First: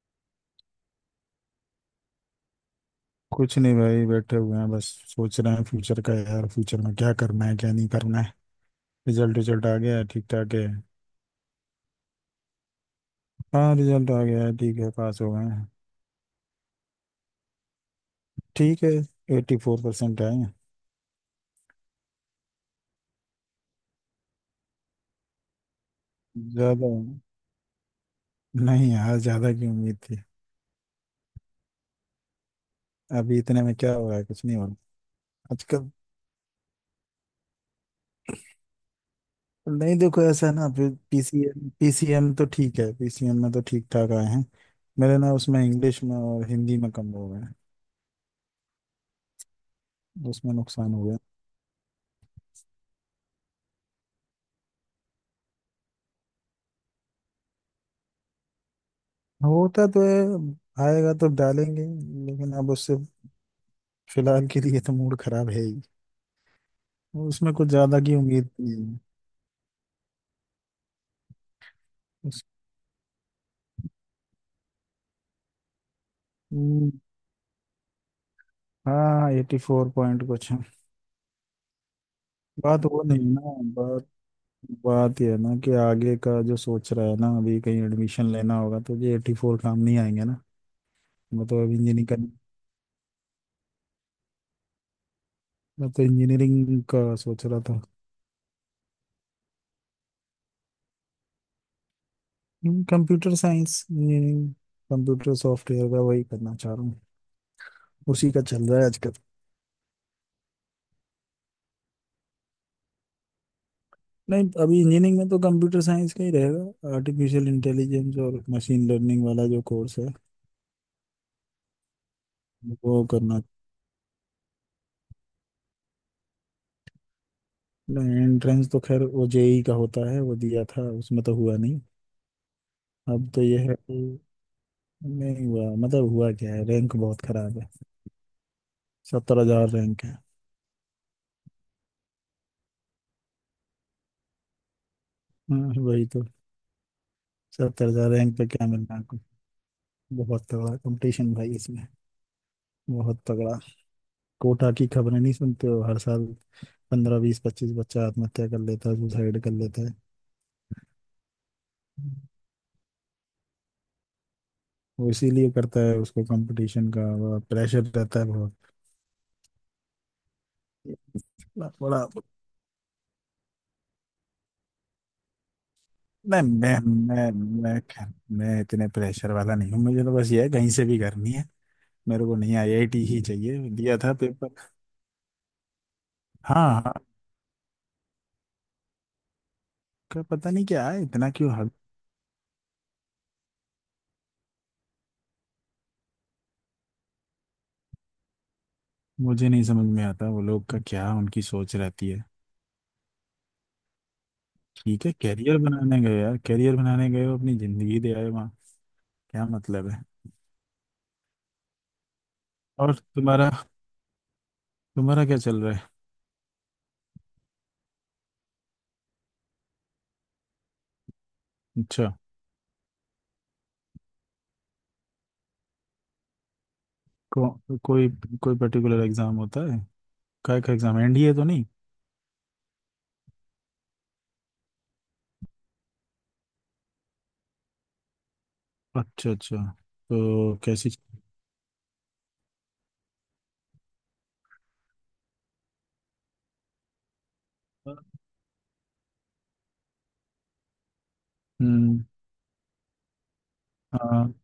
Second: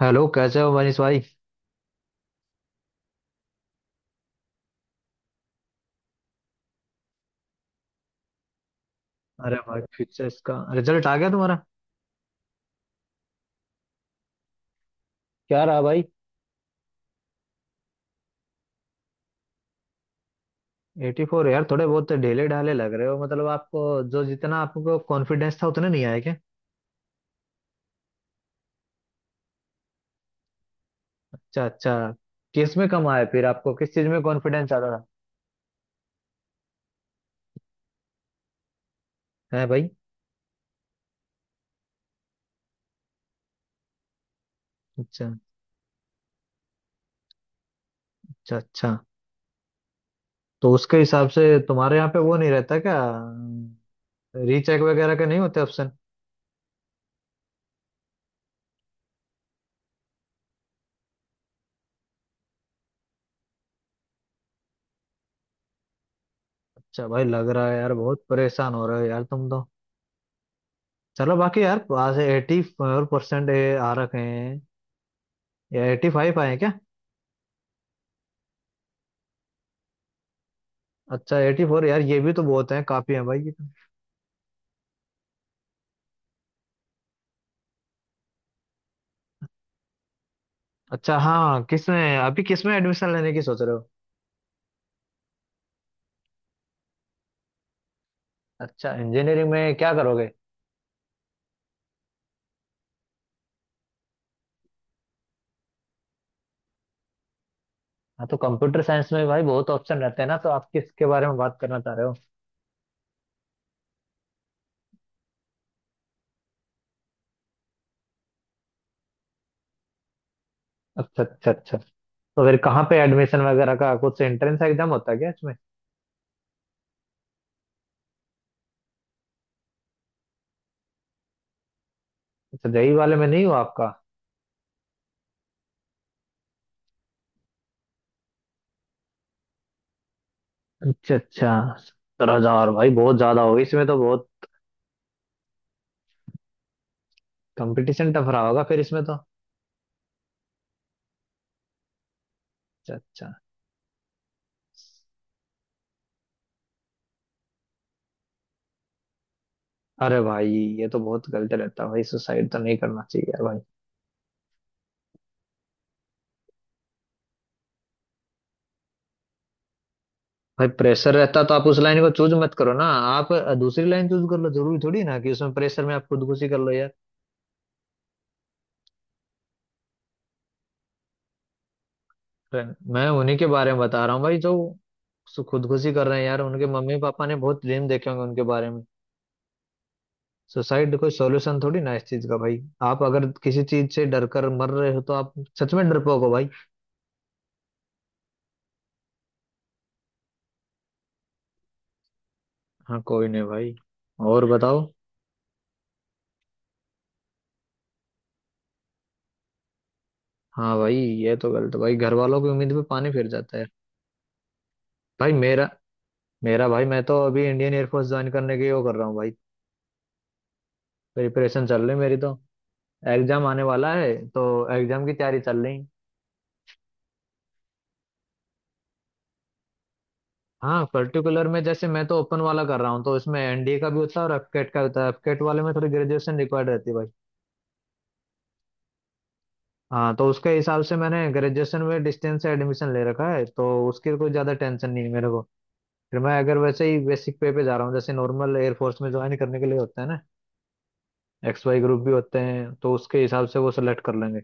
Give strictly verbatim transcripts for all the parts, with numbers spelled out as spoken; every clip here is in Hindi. हेलो कैसे हो मनीष भाई। कुछ नहीं भाई, बैठे हुए हैं, बस सोच रहे हैं फ्यूचर का यार। फ्यूचर में क्या करना है क्या नहीं करना है। रिजल्ट अरे रिजल्ट आ भाई गया है, फिर से ठीक ठाक इसका है। रिजल्ट आ गया तुम्हारा। हाँ, रिजल्ट आ गया है, ठीक है, पास हो गए क्या हैं। रहा भाई। ठीक है, एट्टी फोर परसेंट आए हैं। एटी फोर यार, थोड़े बहुत ढीले ढाले लग रहे हो मतलब आपको। जो जितना आपको कॉन्फिडेंस था उतना नहीं आया क्या। ज़्यादा नहीं यार, ज़्यादा की उम्मीद थी। अच्छा अच्छा। किस में कम आया अभी फिर इतने आपको, में किस क्या चीज हो रहा में है, कुछ नहीं हो कॉन्फिडेंस रहा ज्यादा आजकल। था है भाई। नहीं, देखो ऐसा है ना, फिर पीसीएम पीसीएम तो ठीक है, पीसीएम में तो ठीक ठाक आए हैं। मेरे अच्छा ना उसमें इंग्लिश में और हिंदी में कम हो गए हैं, अच्छा अच्छा। उसमें तो नुकसान उसके हुआ। हिसाब से तुम्हारे यहाँ पे वो नहीं रहता क्या, रीचेक वगैरह के नहीं होते ऑप्शन। होता तो है, आएगा तो डालेंगे ही, लेकिन अब उससे फिलहाल के लिए तो मूड खराब है ही। अच्छा भाई, लग उसमें रहा कुछ है यार ज्यादा की बहुत उम्मीद परेशान नहीं हो है। रहे हो यार तुम तो। चलो बाकी यार, आज उस, एटी फोर परसेंट आ रखे हैं या एटी फाइव आए हैं क्या। हम्म, हाँ, एटी फोर पॉइंट कुछ है। अच्छा एटी फोर यार, ये भी तो बहुत है, बात वो काफी है नहीं है भाई ना, ये तो। बात बात ये है ना कि आगे का जो सोच रहा है ना, अभी कहीं एडमिशन लेना होगा तो ये एटी फोर काम नहीं आएंगे ना। अच्छा मैं हाँ, तो अब इंजीनियरिंग का किसमें अभी, किसमें एडमिशन लेने की सोच रहे हो। मैं तो इंजीनियरिंग का सोच रहा था। अच्छा इंजीनियरिंग में क्या करोगे। Computer science engineering, computer software का वही करना चाह रहा हूँ, हाँ उसी तो का चल कंप्यूटर रहा है। साइंस में भाई बहुत ऑप्शन रहते हैं ना, तो आप किसके बारे में बात करना चाह रहे हो। नहीं, अभी इंजीनियरिंग में तो कंप्यूटर साइंस का ही रहेगा, आर्टिफिशियल इंटेलिजेंस और मशीन लर्निंग वाला जो कोर्स है अच्छा अच्छा अच्छा। तो फिर कहाँ पे वो करना। एडमिशन वगैरह का, कुछ एंट्रेंस एग्जाम होता है क्या इसमें। एंट्रेंस तो खैर वो जेई का होता है, वो दिया था, उसमें तो हुआ नहीं। अच्छा जेई वाले में अब तो नहीं हुआ ये है आपका। कि नहीं हुआ, मतलब हुआ क्या है, रैंक बहुत खराब है, सत्तर हजार रैंक है। अच्छा अच्छा। सत्रह हजार भाई बहुत ज्यादा होगी इसमें तो, बहुत हाँ, वही तो, सत्तर हजार कंपटीशन टफ रैंक रहा पे होगा क्या फिर मिलना इसमें तो। आपको। बहुत तगड़ा कंपटीशन भाई इसमें, अच्छा बहुत अच्छा। तगड़ा। कोटा की खबरें नहीं सुनते हो हर साल, पंद्रह बीस पच्चीस बच्चा आत्महत्या कर लेता है, सुसाइड कर लेता है। अरे भाई ये तो बहुत गलत रहता है भाई, सुसाइड तो नहीं करना चाहिए यार भाई। वो इसीलिए करता है, उसको कंपटीशन का प्रेशर रहता है बहुत। भाई प्रेशर रहता तो आप बड़ा उस लाइन बड़ा- को चूज मत करो ना, आप दूसरी लाइन चूज कर लो, जरूरी थोड़ी ना कि उसमें प्रेशर में आप नहीं, खुदकुशी कर लो मैं यार। मैं मैं खैर, मैं इतने प्रेशर वाला नहीं हूँ, मुझे तो बस ये है, कहीं से भी करनी है, मेरे को नहीं आईआईटी मैं ही उन्हीं के चाहिए, बारे में दिया बता था रहा हूँ भाई जो पेपर। सु- खुदकुशी कर रहे हैं यार, उनके हाँ हाँ, मम्मी पापा ने बहुत ड्रीम देखे होंगे उनके बारे में। का पता नहीं क्या सुसाइड है, कोई इतना क्यों सॉल्यूशन हग। थोड़ी ना है इस चीज का भाई। आप अगर किसी चीज से डर कर मर रहे हो तो आप सच में डरपोक हो भाई। मुझे नहीं समझ में आता वो लोग का क्या उनकी सोच रहती है। हाँ कोई नहीं भाई, और बताओ। ठीक है, कैरियर बनाने गए यार, कैरियर बनाने गए हो, अपनी जिंदगी दे आए वहाँ, क्या मतलब है। हाँ भाई, ये तो गलत भाई, घर वालों की उम्मीद पे और पानी फिर तुम्हारा, जाता है। तुम्हारा भाई क्या चल मेरा रहा है? मेरा भाई, मैं तो अभी इंडियन एयरफोर्स ज्वाइन करने के वो कर रहा हूँ भाई। प्रिपरेशन चल रही अच्छा, मेरी तो, एग्जाम आने वाला है, तो एग्जाम की तैयारी चल रही। को, कोई कोई पर्टिकुलर एग्जाम होता है, काय का हाँ एग्जाम, एनडीए तो पर्टिकुलर में नहीं? जैसे मैं तो ओपन वाला कर रहा हूँ, तो इसमें एनडीए का भी होता है और एफकेट का होता है, एफकेट वाले में थोड़ी ग्रेजुएशन रिक्वायर्ड रहती है भाई। अच्छा अच्छा, हाँ तो उसके तो हिसाब कैसी, से मैंने ग्रेजुएशन में डिस्टेंस से एडमिशन ले रखा है, तो उसकी कोई ज्यादा टेंशन नहीं है मेरे को। फिर मैं अगर वैसे ही बेसिक पे पे जा रहा हूँ जैसे नॉर्मल एयरफोर्स में ज्वाइन करने के लिए होता है ना, एक्स वाई ग्रुप हम्म, भी होते हैं, तो उसके हिसाब से वो सेलेक्ट कर हाँ। लेंगे।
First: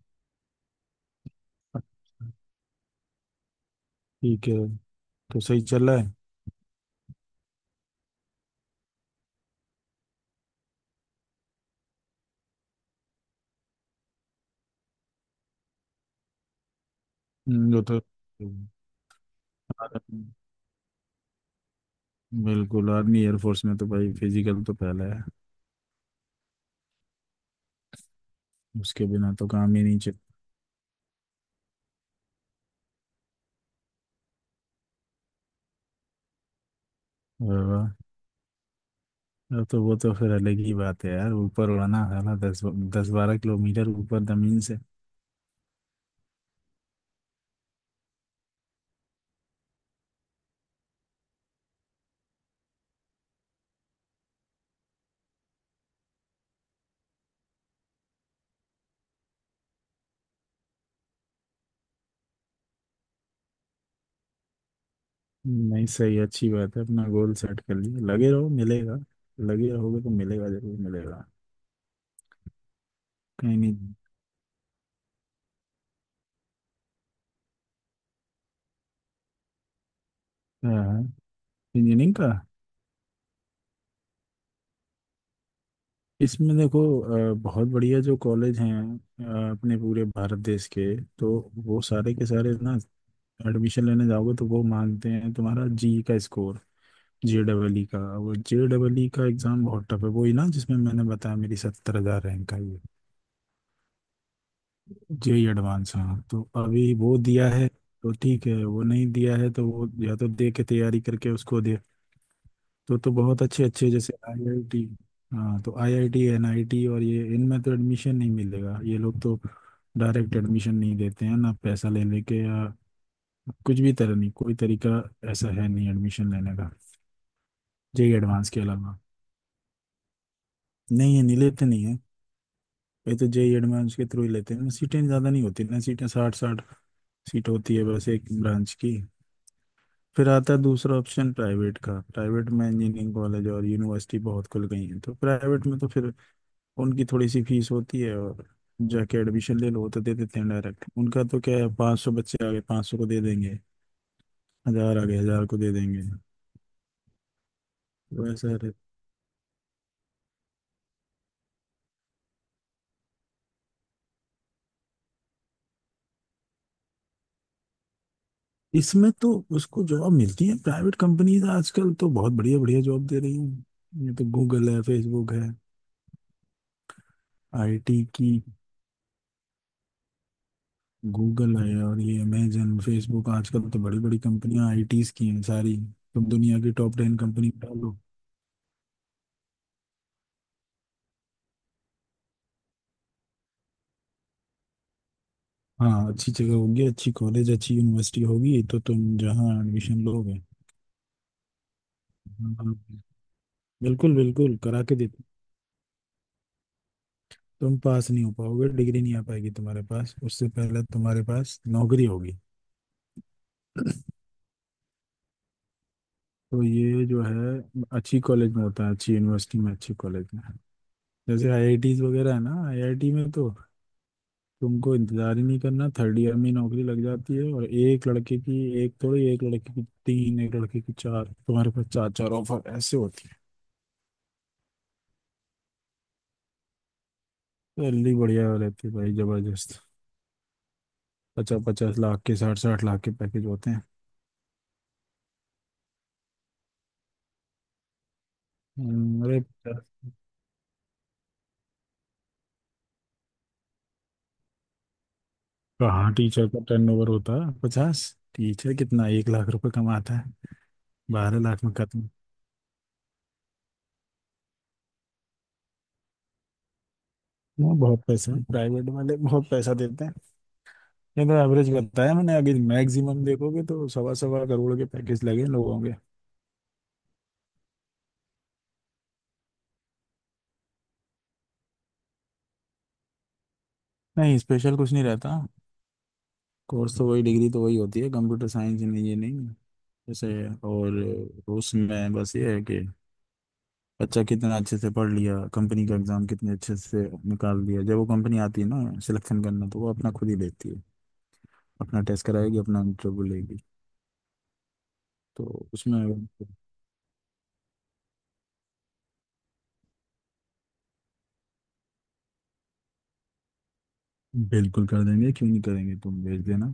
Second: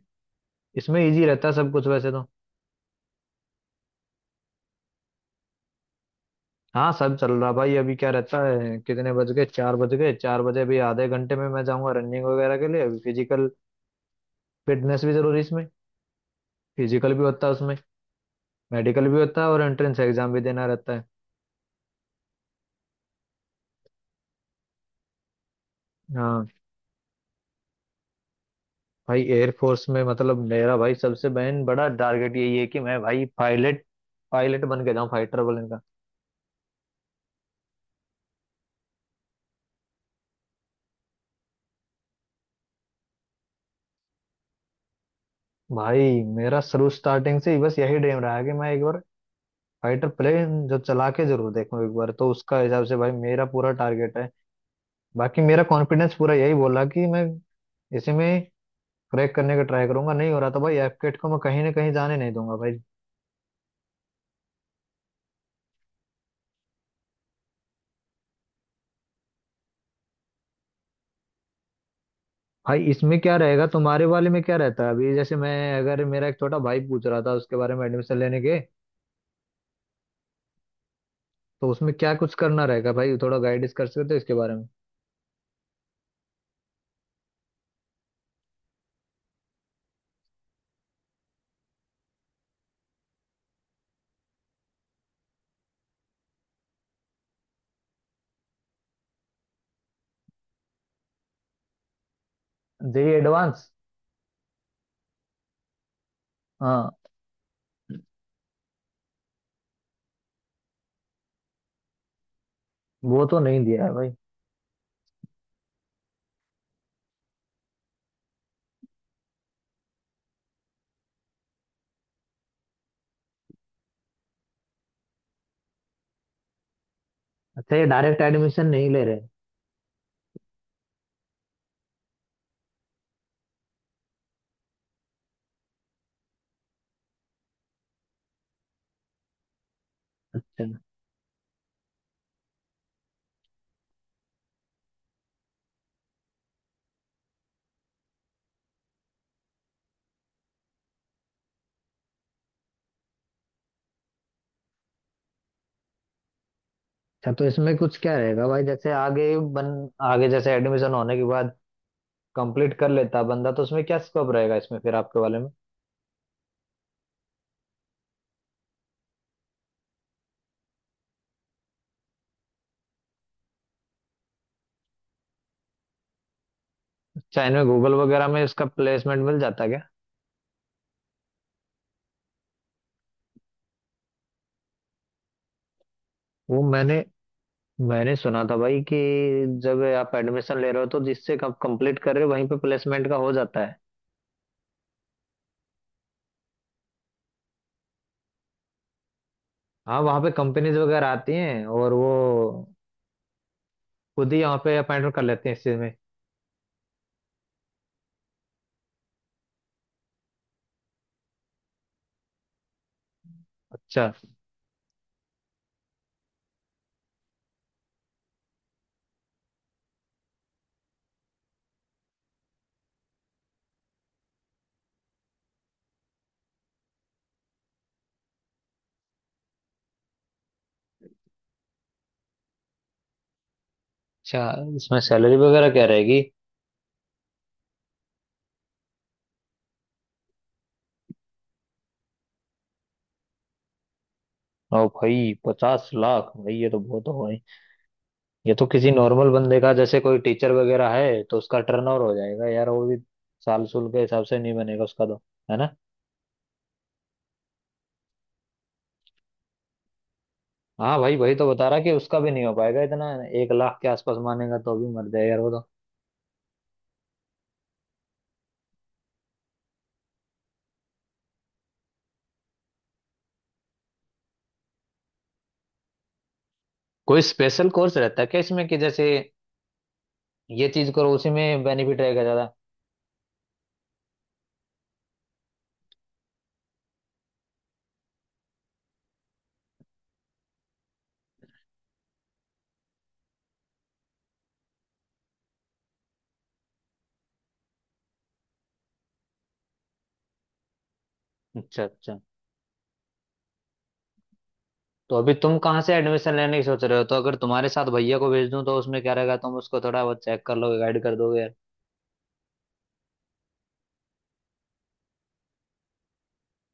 इसमें इजी रहता है सब कुछ वैसे तो। अच्छा, ठीक है, तो सही चल रहा है। हाँ सब चल रहा भाई, अभी क्या रहता है, कितने बज गए, चार बज गए, चार बजे अभी आधे घंटे में मैं जाऊंगा रनिंग वगैरह के लिए, अभी फिजिकल फिटनेस भी जरूरी है इसमें, फिजिकल भी होता है हम्म, उसमें, वो तो मेडिकल भी होता है और एंट्रेंस एग्जाम भी देना रहता है। बिल्कुल, आर्मी एयरफोर्स में तो भाई फिजिकल तो पहले है, हाँ उसके भाई बिना तो काम ही एयरफोर्स नहीं में चल। मतलब, मेरा भाई सबसे बहन बड़ा टारगेट यही है कि मैं भाई पायलट, पायलट बन के जाऊँ फाइटर प्लेन का। वाह, वाह। अब तो वो तो फिर अलग ही बात है यार, ऊपर उड़ना है ना, दस दस बारह किलोमीटर ऊपर जमीन से। भाई मेरा शुरू स्टार्टिंग से ही बस यही ड्रीम रहा है कि मैं एक बार फाइटर प्लेन जो चला के जरूर देखूं एक बार, तो उसका हिसाब से भाई मेरा पूरा टारगेट है। बाकी मेरा कॉन्फिडेंस पूरा यही बोला कि मैं इसी में क्रैक करने का ट्राई करूंगा, नहीं हो रहा था भाई, एफकेट को मैं कहीं ना कहीं जाने नहीं दूंगा भाई। नहीं, सही, अच्छी बात है, अपना गोल सेट कर लिया, लगे रहो मिलेगा, लगे रहोगे तो मिलेगा, जरूर मिलेगा। भाई इसमें क्या कहीं रहेगा नहीं, तुम्हारे वाले में, क्या रहता है अभी, जैसे मैं, अगर मेरा एक छोटा भाई पूछ रहा था उसके बारे में एडमिशन लेने के, हाँ, तो उसमें क्या इंजीनियरिंग का, कुछ करना रहेगा भाई, थोड़ा गाइडेंस कर सकते हो इसके बारे में। इसमें देखो, अ, बहुत बढ़िया जो कॉलेज हैं अ, अपने पूरे भारत देश के, तो वो सारे के सारे ना, एडमिशन लेने जाओगे तो वो मांगते हैं तुम्हारा जी का स्कोर, जे डबल ई का। वो जे डबल ई का एग्ज़ाम बहुत टफ है, वो ही ना जिसमें मैंने बताया मेरी सत्तर हज़ार रैंक आई है। जेई एडवांस, जे एडवांस, हाँ, तो अभी हाँ वो दिया है तो ठीक है। वो नहीं दिया है तो वो या तो दे के, तैयारी करके उसको दे, तो तो वो तो बहुत नहीं अच्छे दिया अच्छे है भाई। जैसे आईआईटी। हाँ तो आईआईटी, एनआईटी और ये इनमें तो एडमिशन नहीं मिलेगा, ये लोग तो डायरेक्ट एडमिशन नहीं देते हैं ना, पैसा ले लेके या कुछ भी तरह नहीं, कोई तरीका ऐसा है नहीं एडमिशन लेने का, अच्छा ये जेई डायरेक्ट एडवांस के एडमिशन नहीं अलावा ले रहे। नहीं, ये नहीं लेते नहीं है, ये तो जेई एडवांस के थ्रू ही लेते हैं। सीटें ज़्यादा नहीं होती ना, सीटें साठ साठ सीट होती है बस एक ब्रांच की। फिर आता है अच्छा दूसरा ऑप्शन, प्राइवेट का, प्राइवेट में इंजीनियरिंग कॉलेज और यूनिवर्सिटी बहुत खुल गई हैं, तो प्राइवेट में तो फिर उनकी थोड़ी सी फीस होती है, और जाके एडमिशन ले लो, वो तो दे देते हैं डायरेक्ट, उनका तो क्या है, पाँच सौ बच्चे आ गए पाँच सौ को दे देंगे, हजार आ गए हजार को दे देंगे। अच्छा। तो इसमें कुछ क्या रहेगा वैसा भाई रहे, जैसे आगे बन, आगे जैसे एडमिशन होने के बाद कंप्लीट कर लेता बंदा, तो उसमें क्या स्कोप रहेगा इसमें फिर आपके वाले में। इसमें तो उसको जॉब मिलती है, प्राइवेट कंपनीज आजकल तो बहुत बढ़िया बढ़िया जॉब दे रही हैं, ये तो गूगल है, फेसबुक है, चाइना में गूगल आईटी वगैरह की, में इसका प्लेसमेंट मिल जाता क्या। गूगल है और ये अमेजन, फेसबुक, आजकल तो बड़ी बड़ी कंपनियां आईटीज की हैं सारी, तुम दुनिया वो की मैंने टॉप टेन कंपनी में डालो। मैंने सुना था भाई कि जब आप एडमिशन ले रहे हो तो जिससे आप कंप्लीट कर रहे हो वहीं पे प्लेसमेंट का हो जाता है। हाँ, अच्छी जगह होगी, अच्छी कॉलेज, अच्छी यूनिवर्सिटी होगी तो तुम जहाँ हाँ एडमिशन वहाँ पे लोगे, कंपनीज वगैरह आती हैं और वो हाँ, बिल्कुल खुद ही बिल्कुल यहाँ पे करा के अपॉइंटमेंट कर देते, लेते हैं इस चीज में। तुम पास नहीं हो पाओगे, डिग्री नहीं आ पाएगी तुम्हारे पास, उससे पहले तुम्हारे पास नौकरी होगी। अच्छा तो ये जो है अच्छी कॉलेज में होता है, अच्छी यूनिवर्सिटी में, अच्छी कॉलेज में, जैसे आईआईटीज वगैरह है ना, आईआईटी में तो तुमको इंतजार ही नहीं करना, थर्ड ईयर में ही नौकरी लग जाती है, और एक लड़के की एक, थोड़ी एक लड़के की तीन, एक लड़के की चार, तुम्हारे पास चार चार ऑफर ऐसे होती है। अच्छा। इसमें सैलरी वगैरह क्या रहेगी। सैलरी बढ़िया रहती है भाई, जबरदस्त, पचास पचास लाख के, साठ साठ लाख के पैकेज होते हैं। ओ भाई पचास लाख, भाई ये तो बहुत हो, ये तो किसी हम्म, नॉर्मल अरे, बंदे का जैसे कोई टीचर वगैरह है तो उसका टर्न ओवर हो जाएगा यार वो भी, साल सुल के हिसाब से नहीं बनेगा उसका तो, है ना। कहाँ टीचर का टर्नओवर होता है पचास, टीचर कितना एक लाख रुपए कमाता है, हाँ भाई वही बारह तो लाख बता में रहा कि खत्म। उसका भी नहीं हो पाएगा इतना, एक लाख के आसपास मानेगा तो भी मर जाएगा यार वो तो। ना, बहुत पैसा है, प्राइवेट वाले बहुत पैसा देते हैं। ये तो एवरेज बताया मैंने, अभी मैक्सिमम देखोगे तो सवा सवा करोड़ के पैकेज लगे इन लोगों के। कोई स्पेशल कोर्स रहता है क्या इसमें कि जैसे ये चीज करो उसी में बेनिफिट रहेगा ज्यादा। नहीं, स्पेशल कुछ नहीं रहता, कोर्स तो वही, डिग्री तो वही होती है, कंप्यूटर साइंस, नहीं ये नहीं जैसे, और उसमें बस ये है कि बच्चा कितना अच्छे से पढ़ लिया, कंपनी का एग्जाम कितने अच्छे से निकाल दिया, जब वो कंपनी आती है ना सिलेक्शन करना तो वो अपना खुद ही देखती है, अच्छा अपना अच्छा। टेस्ट कराएगी, अपना इंटरव्यू लेगी। तो अभी तो तुम कहाँ से उसमें एडमिशन अगर- लेने की सोच रहे हो, तो अगर तुम्हारे साथ भैया को भेज दूं तो उसमें क्या रहेगा, तुम उसको थोड़ा बहुत चेक कर लोगे, गाइड कर दोगे यार। बिल्कुल कर देंगे, क्यों नहीं करेंगे, तुम भेज देना।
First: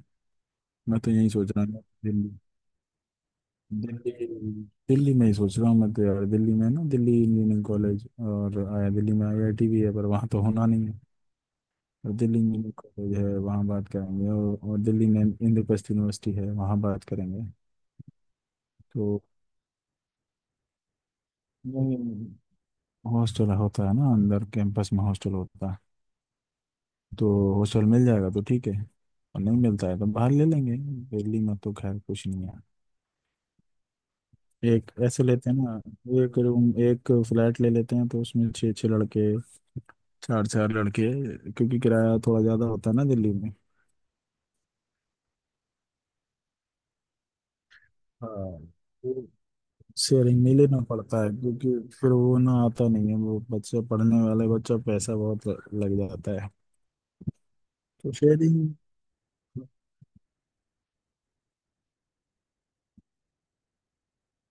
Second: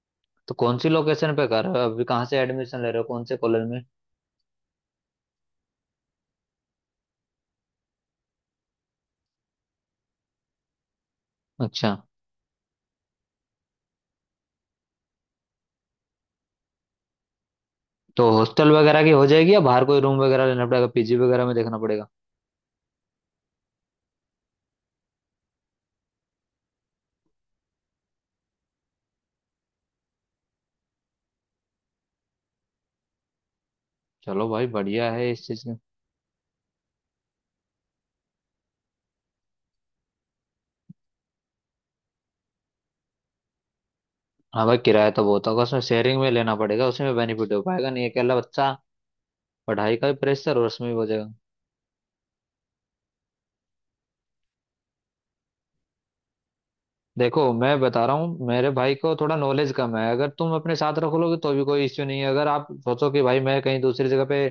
तो कौन सी मैं तो यही लोकेशन पे सोच कर रहा रहे हूँ हो अभी, कहाँ दिल्ली, से एडमिशन ले रहे हो कौन से कॉलेज में। दिल्ली दिल्ली में ही सोच रहा हूँ मैं तो यार, दिल्ली में ना, दिल्ली इंजीनियरिंग कॉलेज, और आया, दिल्ली में आईआईटी भी है पर वहाँ तो होना नहीं है, अच्छा और दिल्ली इंजीनियरिंग कॉलेज है वहाँ बात करेंगे, और, और दिल्ली में इंद्रप्रस्थ यूनिवर्सिटी है वहाँ बात करेंगे। तो हॉस्टल वगैरह की तो हो जाएगी या बाहर कोई रूम वगैरह लेना पड़ेगा, पीजी वगैरह में देखना नहीं, पड़ेगा। हॉस्टल होता है ना, अंदर कैंपस में हॉस्टल होता है, तो हॉस्टल मिल जाएगा तो ठीक है, और नहीं मिलता है तो बाहर ले लेंगे, दिल्ली में तो खैर कुछ नहीं है। चलो भाई एक बढ़िया ऐसे है इस लेते हैं चीज में। ना, एक रूम, एक फ्लैट ले लेते हैं तो उसमें छः छः लड़के, चार चार लड़के, क्योंकि किराया थोड़ा ज़्यादा होता है ना दिल्ली में। हाँ भाई किराया तो बहुत होगा उसमें, शेयरिंग में लेना पड़ेगा, उसमें बेनिफिट हो पाएगा नहीं अकेला हाँ, बच्चा, पढ़ाई का भी शेयरिंग नहीं प्रेशर और लेना उसमें भी हो पड़ता है, जाएगा। क्योंकि फिर वो ना आता नहीं है, वो बच्चे पढ़ने वाले बच्चा, पैसा बहुत लग जाता है देखो मैं बता तो रहा हूँ शेयरिंग। मेरे भाई को थोड़ा नॉलेज कम है, अगर तुम अपने साथ रख लोगे तो भी कोई इश्यू नहीं है, अगर आप सोचो कि भाई मैं कहीं दूसरी जगह पे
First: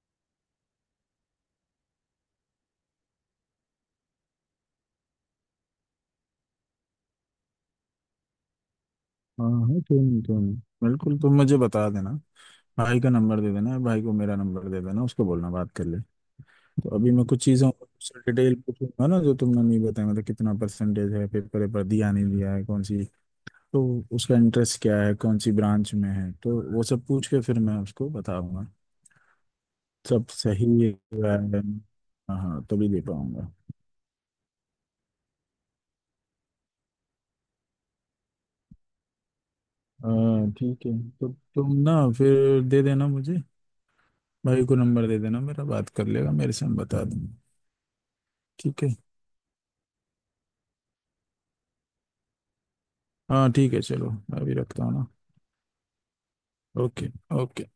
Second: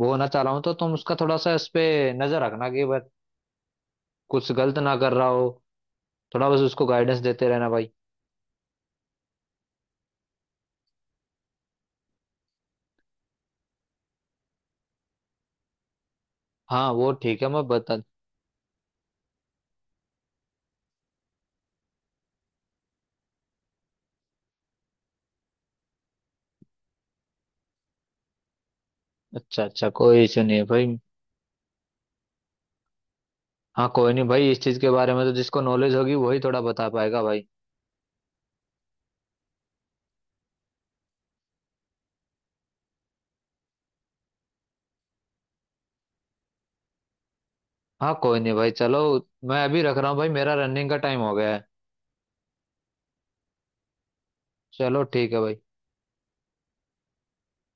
वो होना चाह रहा हूँ तो तुम उसका थोड़ा सा इस पे नजर रखना कि बस कुछ गलत ना कर रहा हो, थोड़ा बस उसको गाइडेंस देते रहना भाई। हाँ हाँ, क्यों नहीं क्यों नहीं, बिल्कुल, तुम मुझे बता देना, भाई का नंबर दे देना, भाई को मेरा नंबर दे देना, उसको बोलना बात कर ले। हाँ तो अभी वो मैं ठीक कुछ है मैं चीज़ों बता। डिटेल पूछूंगा ना जो तुमने नहीं बताया, मतलब कितना परसेंटेज है, पेपर पर दिया नहीं दिया है, कौन सी, तो उसका इंटरेस्ट क्या है, कौन सी ब्रांच में है, तो वो सब पूछ के फिर मैं उसको बताऊंगा, अच्छा अच्छा कोई सब इशू नहीं है सही भाई। हुआ है, हाँ हाँ, तभी दे पाऊंगा। हाँ कोई नहीं भाई, इस चीज के बारे में तो जिसको नॉलेज होगी वही थोड़ा बता पाएगा भाई। हाँ ठीक है, तो तुम ना फिर दे देना मुझे, भाई को नंबर दे देना मेरा, बात कर लेगा मेरे से, मैं बता दूंगा। हाँ कोई नहीं भाई ठीक है, चलो, मैं अभी रख रहा हूँ भाई, मेरा रनिंग का टाइम हो गया है, हाँ ठीक है, चलो, अभी रखता हूँ चलो ना। ठीक है भाई। ओके। ओके।